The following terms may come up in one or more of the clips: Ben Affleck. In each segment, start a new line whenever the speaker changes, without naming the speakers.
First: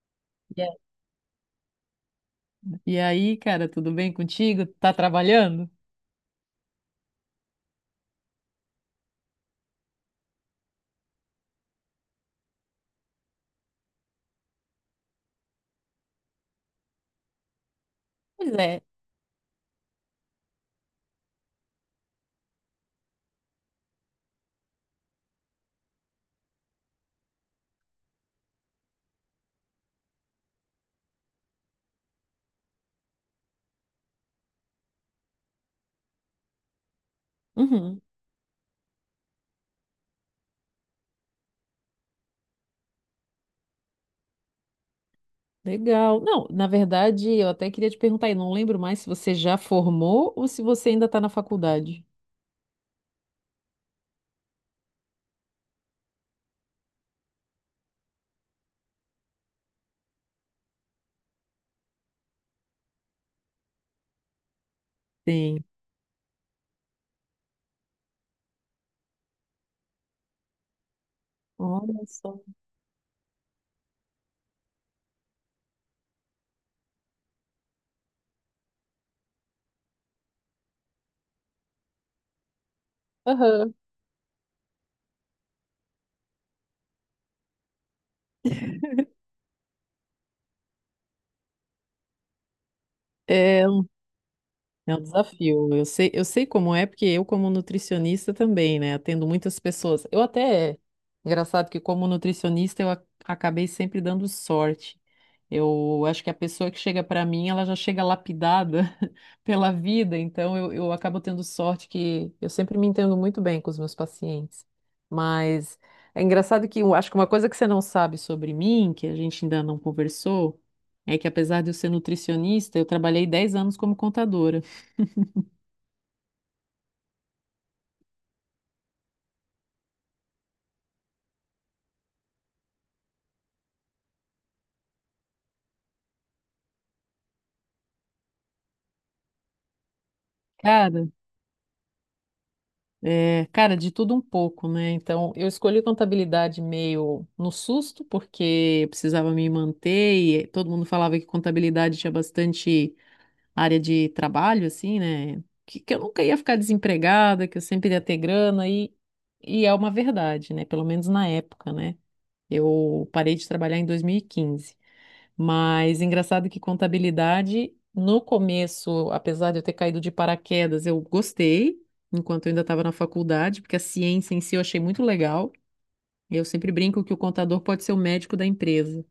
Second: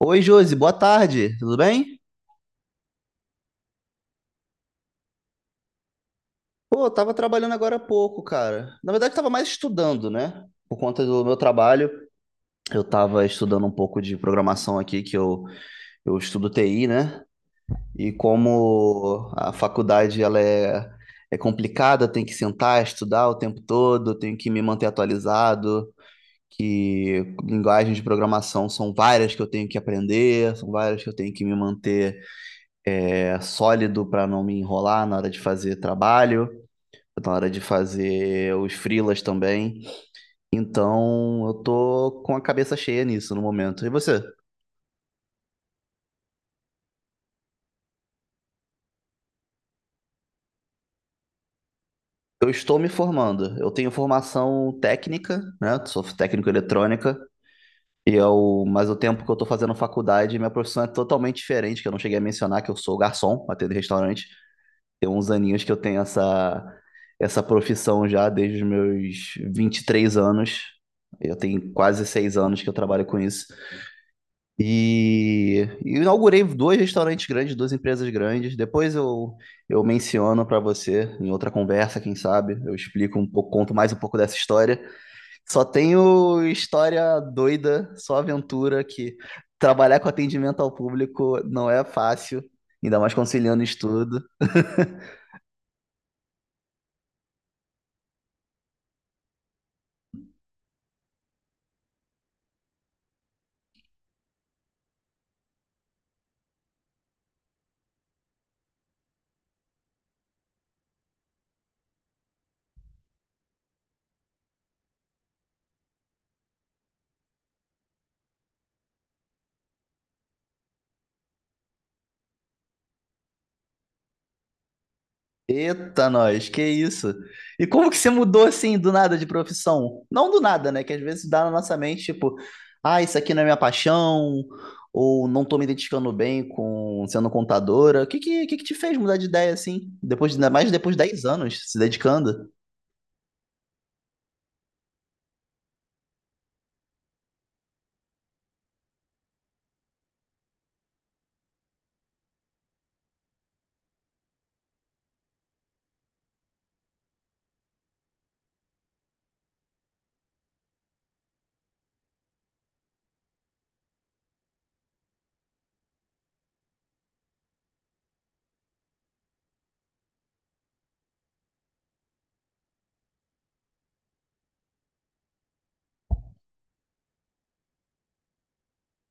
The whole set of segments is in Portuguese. Oi, Josi,
E
boa
a-
tarde, tudo bem?
e aí, cara, tudo bem contigo? Tá trabalhando?
Pô, eu tava trabalhando agora há pouco, cara. Na verdade, tava mais estudando, né? Por conta do meu trabalho, eu tava estudando um pouco de programação aqui, que eu estudo TI, né? E
Pois é.
como a faculdade, ela é complicada, tem que sentar, estudar o tempo todo, tenho que me manter atualizado, que linguagens de programação são várias que eu tenho que aprender, são várias que eu tenho que me manter sólido para não me enrolar na hora de fazer trabalho, na hora de
Uhum.
fazer os freelas também. Então, eu tô com a cabeça cheia nisso no momento. E você?
Legal. Não, na verdade, eu até queria te perguntar, e não lembro mais se você já formou ou se você ainda está na faculdade.
Eu estou me formando. Eu tenho formação técnica, né? Sou técnico em eletrônica. E eu, mas o tempo que eu tô fazendo faculdade, minha profissão é totalmente diferente, que eu não cheguei a mencionar que eu sou garçom, atendo em restaurante. Tem uns aninhos
Sim.
que eu tenho essa profissão já desde os meus 23 anos. Eu tenho quase
Olha
seis
só.
anos que eu trabalho com isso. E inaugurei dois restaurantes grandes, duas empresas grandes. Depois eu menciono para você em outra conversa, quem sabe. Eu explico um pouco, conto
Aham.
mais um pouco dessa história. Só tenho história doida, só aventura que trabalhar com atendimento ao público não é fácil, ainda mais conciliando
É,
estudo.
É um desafio. Eu sei como é, porque eu, como nutricionista, também, né? Atendo muitas pessoas. Eu até. Engraçado que, como nutricionista, eu acabei sempre dando sorte. Eu acho que a pessoa que chega para mim, ela já chega lapidada pela vida, então eu acabo tendo sorte que eu sempre me entendo muito bem com os meus pacientes. Mas é engraçado que eu acho que uma coisa que você não sabe sobre mim, que a gente ainda não conversou, é que apesar de eu ser nutricionista, eu trabalhei 10 anos como contadora.
Eita, nós, que isso? E como que você mudou assim do nada de profissão? Não do nada, né? Que às vezes dá na nossa mente, tipo, ah, isso aqui não é minha paixão, ou não tô me identificando bem com sendo contadora. O que que te fez mudar de ideia assim? Depois, ainda mais depois de
Cara,
10 anos se dedicando
cara, de tudo um pouco, né? Então, eu escolhi contabilidade meio no susto, porque eu precisava me manter e todo mundo falava que contabilidade tinha bastante área de trabalho, assim, né? Que eu nunca ia ficar desempregada, que eu sempre ia ter grana, e é uma verdade, né? Pelo menos na época, né? Eu parei de trabalhar em 2015. Mas engraçado que contabilidade, no começo, apesar de eu ter caído de paraquedas, eu gostei, enquanto eu ainda estava na faculdade, porque a ciência em si eu achei muito legal. Eu sempre brinco que o contador pode ser o médico da empresa.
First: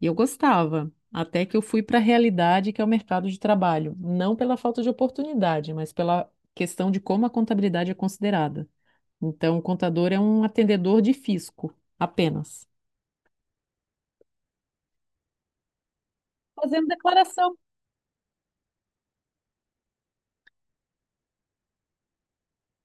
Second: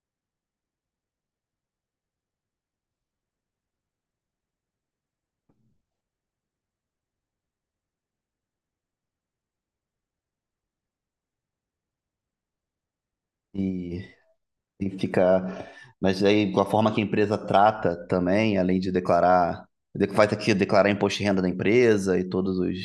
E eu gostava, até que eu fui para a realidade, que é o mercado de trabalho. Não pela falta de oportunidade, mas pela questão de como a contabilidade é considerada. Então, o contador é um atendedor de fisco, apenas.
e, e ficar. Mas aí, com a
Fazendo
forma que a empresa
declaração.
trata também, além de declarar, faz aqui declarar imposto de renda da empresa e todos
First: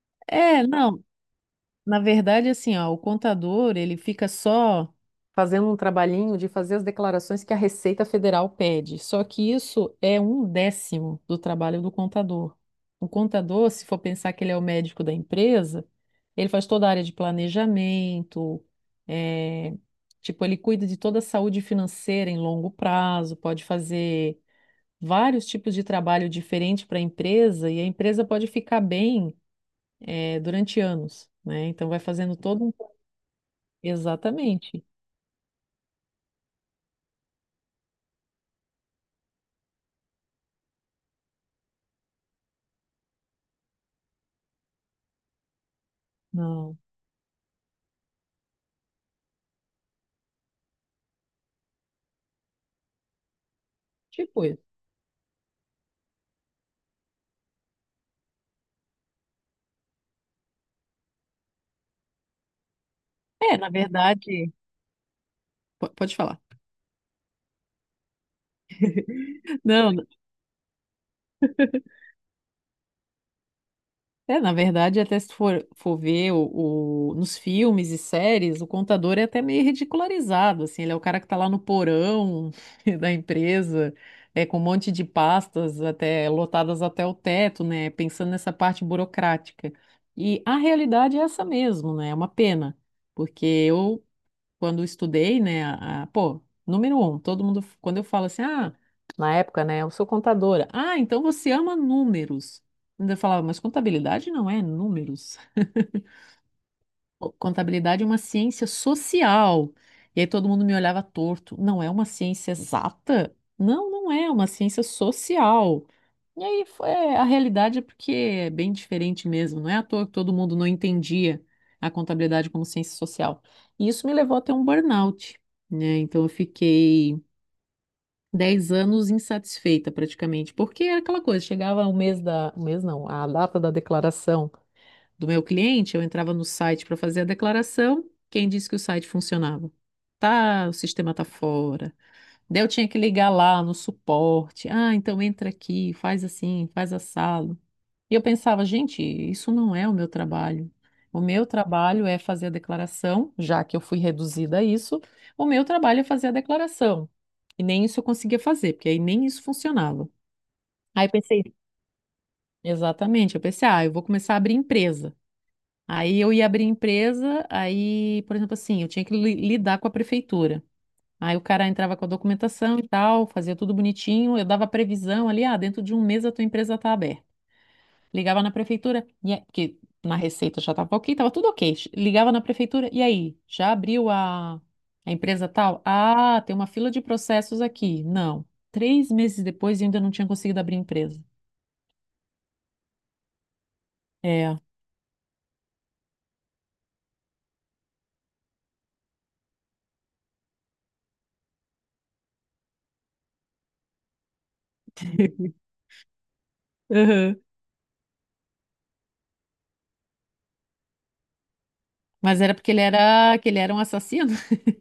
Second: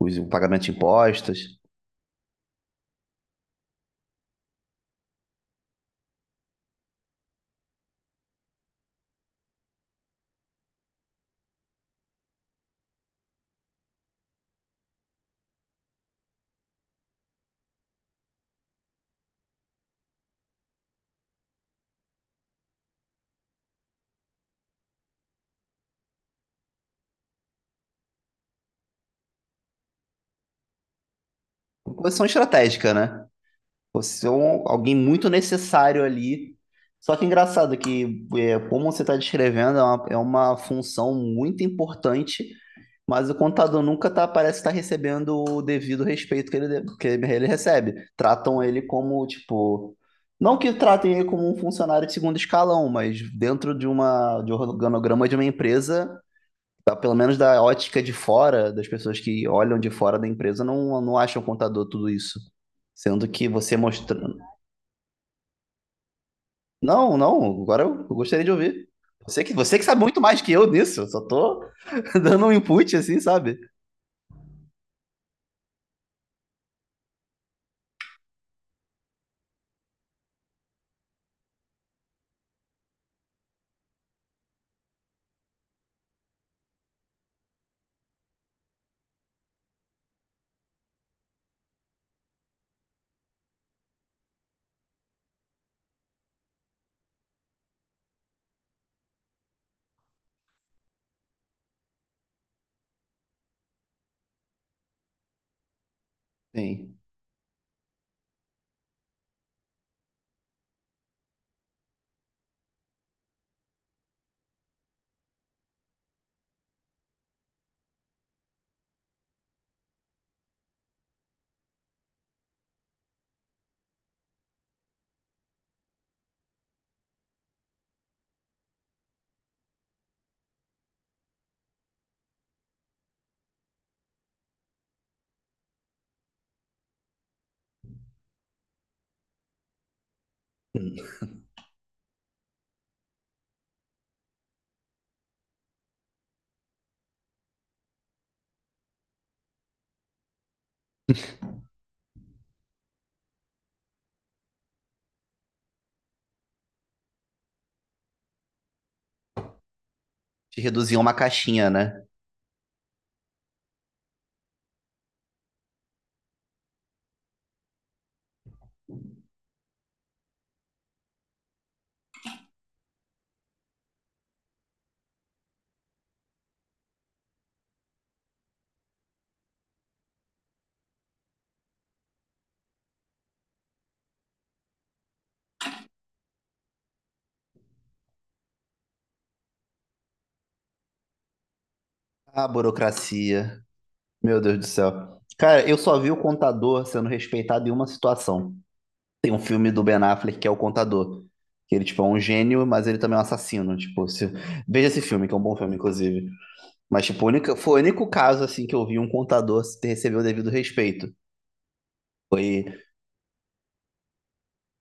os pagamentos
É,
de
não,
impostos.
na verdade, assim, ó, o contador, ele fica só fazendo um trabalhinho de fazer as declarações que a Receita Federal pede. Só que isso é um décimo do trabalho do contador. O contador, se for pensar que ele é o médico da empresa, ele faz toda a área de planejamento, eh, tipo, ele cuida de toda a saúde financeira em longo prazo, pode fazer vários tipos de trabalho diferente para a empresa e a empresa pode ficar bem, durante anos, né? Então vai
Posição
fazendo todo.
estratégica, né? Você é um-
Exatamente.
alguém muito necessário ali. Só que engraçado que, como você está descrevendo, é uma função muito importante, mas o contador nunca tá, parece estar recebendo o devido respeito que ele,
Não.
de- que ele recebe. Tratam ele como, tipo. Não que tratem ele como um funcionário de segundo escalão, mas dentro de uma,
Tipo
de um
isso.
organograma de uma empresa, tá, pelo menos da ótica de fora, das pessoas que olham de fora da empresa, não, não acham o contador tudo isso. Sendo que
É, na
você mostra...
verdade. Pode falar.
Não, não, agora eu gostaria de ouvir. Você que
Não,
sabe muito mais que eu nisso, eu só tô dando um input assim, sabe?
é, na verdade, até se for ver o, nos filmes e séries, o contador é até meio ridicularizado, assim, ele é o cara que tá lá no porão da empresa, com um monte de pastas até lotadas até o teto, né, pensando nessa parte burocrática. E a realidade é essa mesmo, né, é uma pena, porque eu quando eu estudei, né, pô, número um, todo mundo, quando eu falo assim, ah, na época, né, eu sou contadora. Ah, então você ama números. Ainda eu falava, mas contabilidade não é números.
Sim.
Contabilidade é uma ciência social. E aí todo mundo me olhava torto. Não é uma ciência exata? Não, não é. Uma ciência social. E aí foi, a realidade é porque é bem diferente mesmo. Não é à toa que todo mundo não entendia a contabilidade como ciência social. E isso me levou a ter um burnout, né? Então eu fiquei 10 anos insatisfeita praticamente, porque era aquela coisa, chegava o mês da, o mês não, a data da declaração do meu cliente, eu entrava no site para fazer a declaração, quem disse que o site funcionava? Tá, o sistema tá fora. Daí eu tinha que ligar lá no suporte. Ah, então entra aqui, faz assim, faz assado. E eu pensava, gente, isso não é o meu trabalho. O meu trabalho é fazer a declaração, já que eu fui reduzida a isso, o meu trabalho é fazer a declaração. E nem isso eu conseguia fazer, porque aí nem isso funcionava.
Te reduzir a
Aí eu
uma
pensei,
caixinha, né?
exatamente, eu pensei, ah, eu vou começar a abrir empresa. Aí eu ia abrir empresa, aí, por exemplo, assim, eu tinha que lidar com a prefeitura. Aí o cara entrava com a documentação e tal, fazia tudo bonitinho, eu dava previsão ali, ah, dentro de um mês a tua empresa está aberta. Ligava na prefeitura, porque na receita já estava ok, estava tudo ok. Ligava na prefeitura, e aí? Já abriu a empresa tal? Ah, tem uma fila de processos aqui. Não. 3 meses depois e ainda não tinha conseguido abrir a empresa.
Ah, burocracia. Meu Deus
É.
do céu. Cara, eu só vi o contador sendo respeitado em uma situação. Tem um filme do Ben Affleck que é o contador. Que ele, tipo, é um gênio, mas ele também é um assassino. Tipo, se- veja esse filme, que é um bom filme, inclusive. Mas, tipo, o
Uhum.
único- foi o único caso, assim, que eu vi um contador receber o devido respeito.
Mas era
Foi.
porque ele era, que ele era um assassino?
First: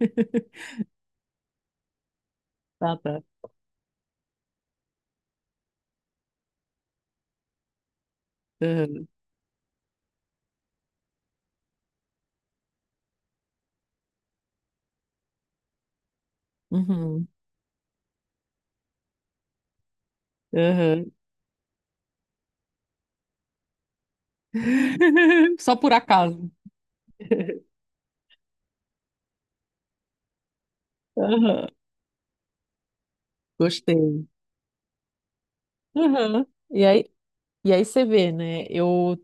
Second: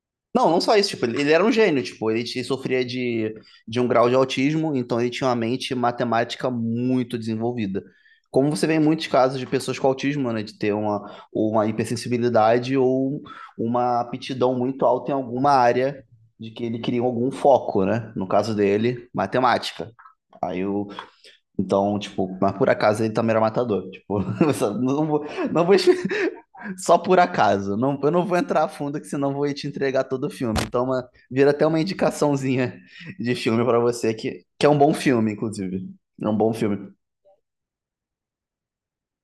Não, não só isso, tipo, ele era um gênio, tipo, sofria
Tá, tá.
de um grau de autismo, então ele tinha uma mente matemática muito desenvolvida. Como você vê em muitos
Uhum.
casos de pessoas com autismo, né, de ter uma hipersensibilidade ou uma aptidão muito alta em alguma área de que ele queria
Uhum.
algum foco, né? No caso dele, matemática. Aí o
Uhum.
Então, tipo, mas por acaso ele também era matador, tipo, não vou, não vou
Só por acaso.
só por acaso. Não, eu não vou entrar a fundo, que senão vou te entregar todo o filme. Então, vira até
Aham,
uma indicaçãozinha de filme pra você,
gostei.
que é um bom filme, inclusive. É um
Aham.
bom
E
filme.
aí, E aí, você vê, né? Eu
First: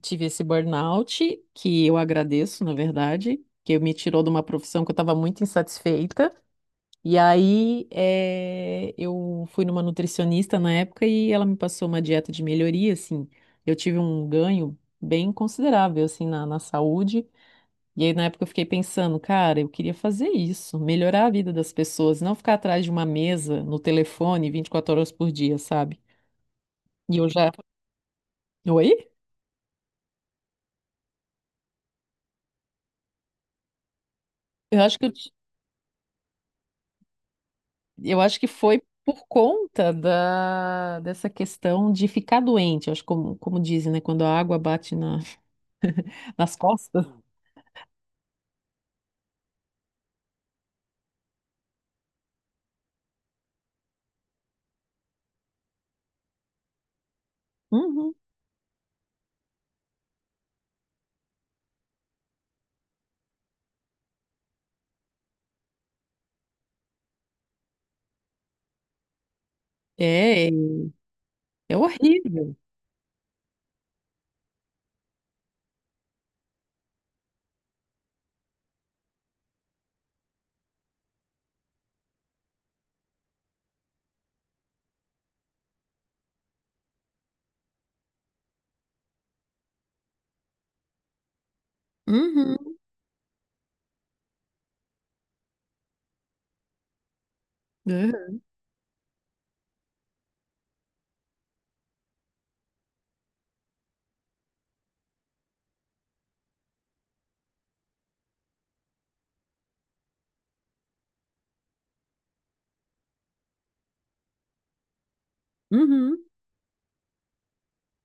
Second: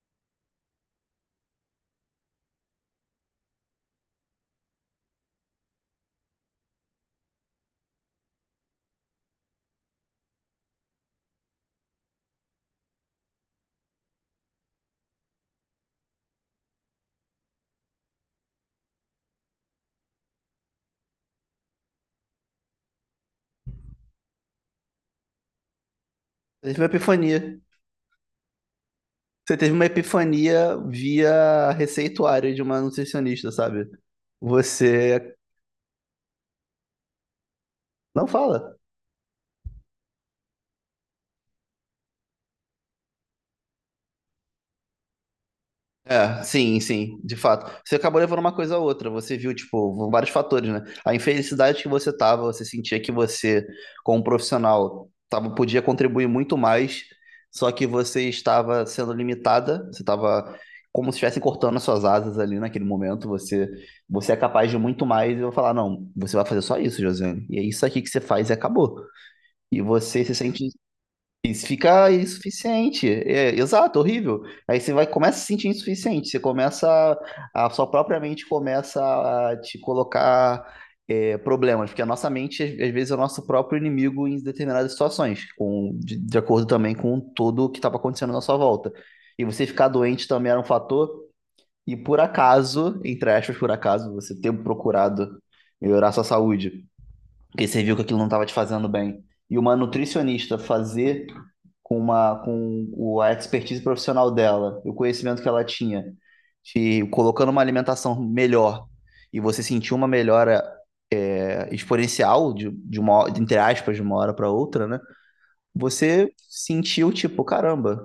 tive esse burnout, que eu agradeço, na verdade, que me tirou de uma profissão que eu estava muito insatisfeita. E aí, eu fui numa nutricionista na época e ela me passou uma dieta de melhoria, assim. Eu tive um ganho bem considerável, assim, na saúde. E aí na época eu fiquei pensando, cara, eu queria fazer isso, melhorar a vida das pessoas, não ficar atrás de uma mesa, no telefone, 24 horas por dia, sabe?
Teve uma
E eu
epifania.
já... Oi?
Você teve uma epifania via receituário de uma nutricionista, sabe?
Eu acho que eu
Você
Eu
não
acho que
fala.
foi por conta dessa questão de ficar doente, eu acho como dizem, né? Quando a água bate
É,
nas
sim,
costas.
sim, de fato. Você acabou levando uma coisa a outra, você viu, tipo, vários fatores, né? A infelicidade que você tava, você sentia que você, como profissional, tava, podia contribuir muito mais, só que
Uhum.
você estava sendo limitada, você estava como se estivesse cortando as suas asas ali naquele momento, você, você é capaz de muito mais, e eu vou falar, não, você vai fazer só isso, Josiane, e é isso aqui que você faz e acabou. E você se
É,
sente isso
é
fica
horrível.
insuficiente. É, exato, horrível. Aí você vai começa a se sentir insuficiente. Você começa a sua própria mente começa a te colocar problemas, porque a nossa mente às vezes é o nosso próprio inimigo em determinadas situações, de acordo também com tudo o que estava acontecendo na sua volta. E você ficar doente também era um fator. E por
Uhum.
acaso, entre aspas, por acaso, você ter procurado melhorar sua saúde, porque você viu que aquilo não
É.
estava te fazendo bem. E uma nutricionista fazer com a expertise profissional dela, e o conhecimento que ela tinha, te colocando uma alimentação melhor e você sentir uma melhora exponencial de entre aspas de uma hora para outra, né?
Uhum.
Você sentiu tipo, caramba,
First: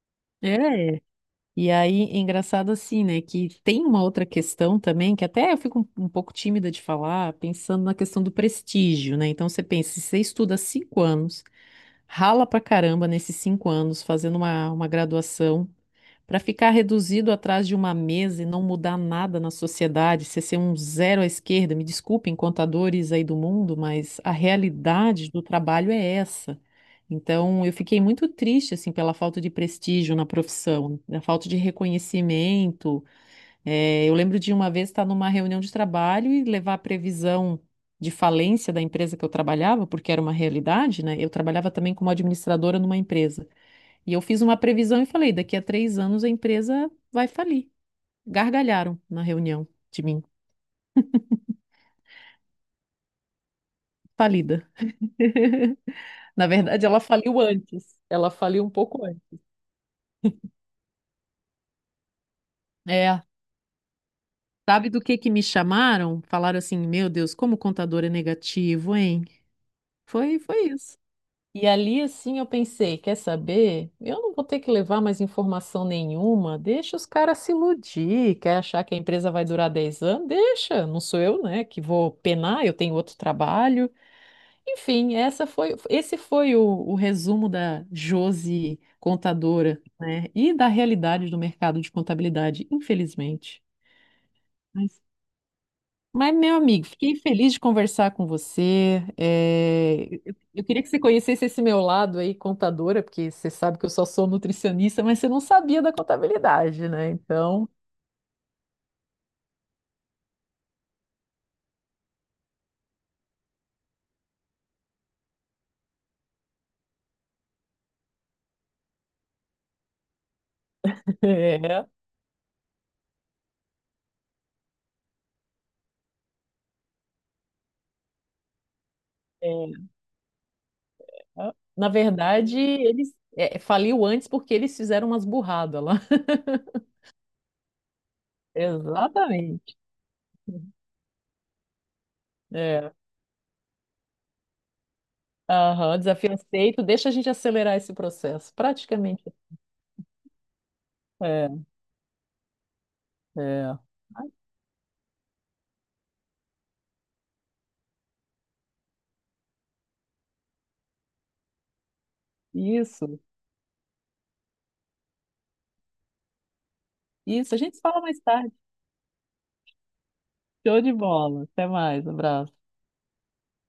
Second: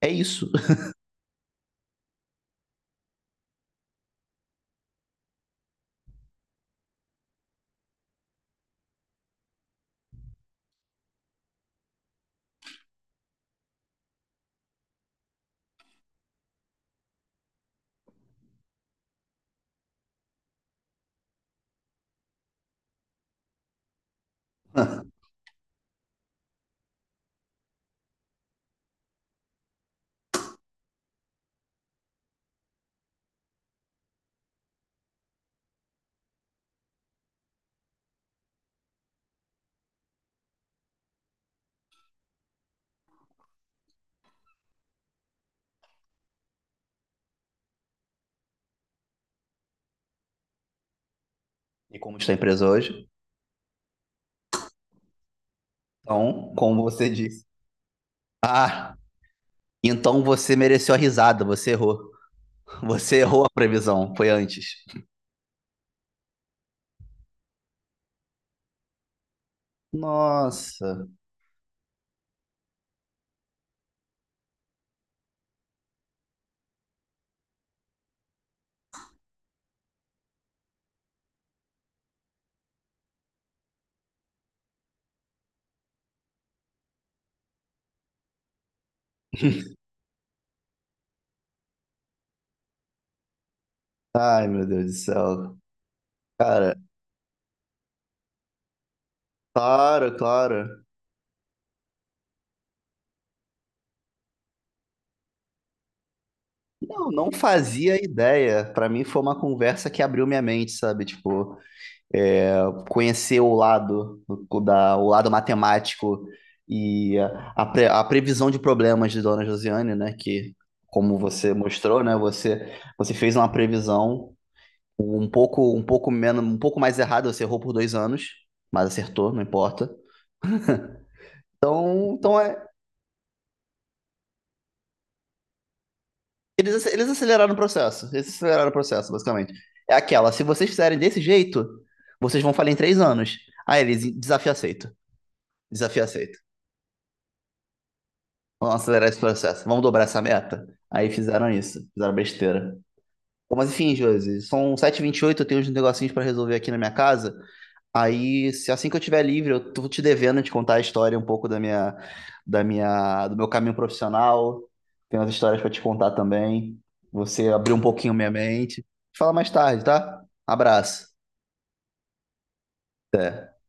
é isso.
É. é. E aí, é engraçado assim, né? Que tem uma outra questão também, que até eu fico um pouco tímida de falar, pensando na questão do prestígio, né? Então você pensa, se você estuda 5 anos, rala pra caramba nesses 5 anos, fazendo uma graduação. Para ficar reduzido atrás de uma mesa e não mudar nada na sociedade, ser um zero à esquerda, me desculpem, contadores aí do mundo, mas a realidade do trabalho é essa. Então, eu fiquei muito triste assim pela falta de prestígio na profissão, a falta de reconhecimento. Eu lembro de uma vez estar numa reunião de trabalho e levar a previsão de falência da empresa que eu trabalhava, porque era uma realidade, né? Eu trabalhava também como administradora numa empresa. E eu fiz uma previsão e falei: daqui a 3 anos a empresa vai falir. Gargalharam na reunião de mim,
E como está a empresa hoje?
falida. Na
Então, como
verdade, ela
você
faliu
disse,
antes. Ela faliu um
ah,
pouco antes.
então você mereceu a risada, você errou. Você
É.
errou a previsão, foi antes.
Sabe do que me chamaram? Falaram assim: Meu Deus, como o contador é negativo, hein? Foi isso.
Nossa.
E ali, assim, eu pensei: Quer saber? Eu não vou ter que levar mais informação nenhuma. Deixa os caras se iludir. Quer achar que a empresa vai durar 10 anos? Deixa. Não sou eu, né, que vou penar. Eu tenho outro trabalho. Enfim, essa foi, esse foi o resumo da Josi contadora, né? E da realidade do mercado de contabilidade, infelizmente.
Ai, meu Deus do
Mas,
céu.
meu
Cara,
amigo, fiquei feliz de conversar com você.
claro,
Eu queria
claro.
que você conhecesse esse meu lado aí, contadora, porque você sabe que eu só sou nutricionista, mas você não sabia da contabilidade,
Não,
né?
não
Então,
fazia ideia. Pra mim foi uma conversa que abriu minha mente, sabe? Tipo, é, conhecer o lado o lado matemático e a previsão de problemas de Dona Josiane, né? Que, como você
é,
mostrou, né? Você fez uma previsão um pouco menos um pouco mais errada. Você errou por 2 anos, mas acertou, não
é.
importa.
Na
Então, então
verdade,
é,
eles faliu antes porque eles fizeram umas burradas lá.
eles, eles aceleraram o processo. Eles aceleraram o processo, basicamente.
Exatamente.
É aquela, se vocês fizerem desse jeito, vocês vão falhar em
É.
3 anos. Aí eles, desafio aceito.
Aham,
Desafio
desafio
aceito.
aceito. Deixa a gente acelerar esse processo.
Vamos acelerar esse
Praticamente.
processo. Vamos dobrar essa meta. Aí fizeram
É,
isso. Fizeram besteira. Bom, mas
é.
enfim, Josi, são 7h28, eu tenho uns negocinhos pra resolver aqui na minha casa. Aí, se assim que eu tiver livre, eu tô te devendo te contar a história um pouco da
Isso,
minha, do meu caminho profissional. Tem umas histórias para te contar também. Você
isso. A
abriu
gente
um
fala
pouquinho
mais
minha
tarde.
mente. Te fala mais tarde, tá?
Show de
Abraço.
bola. Até mais. Abraço.
Até.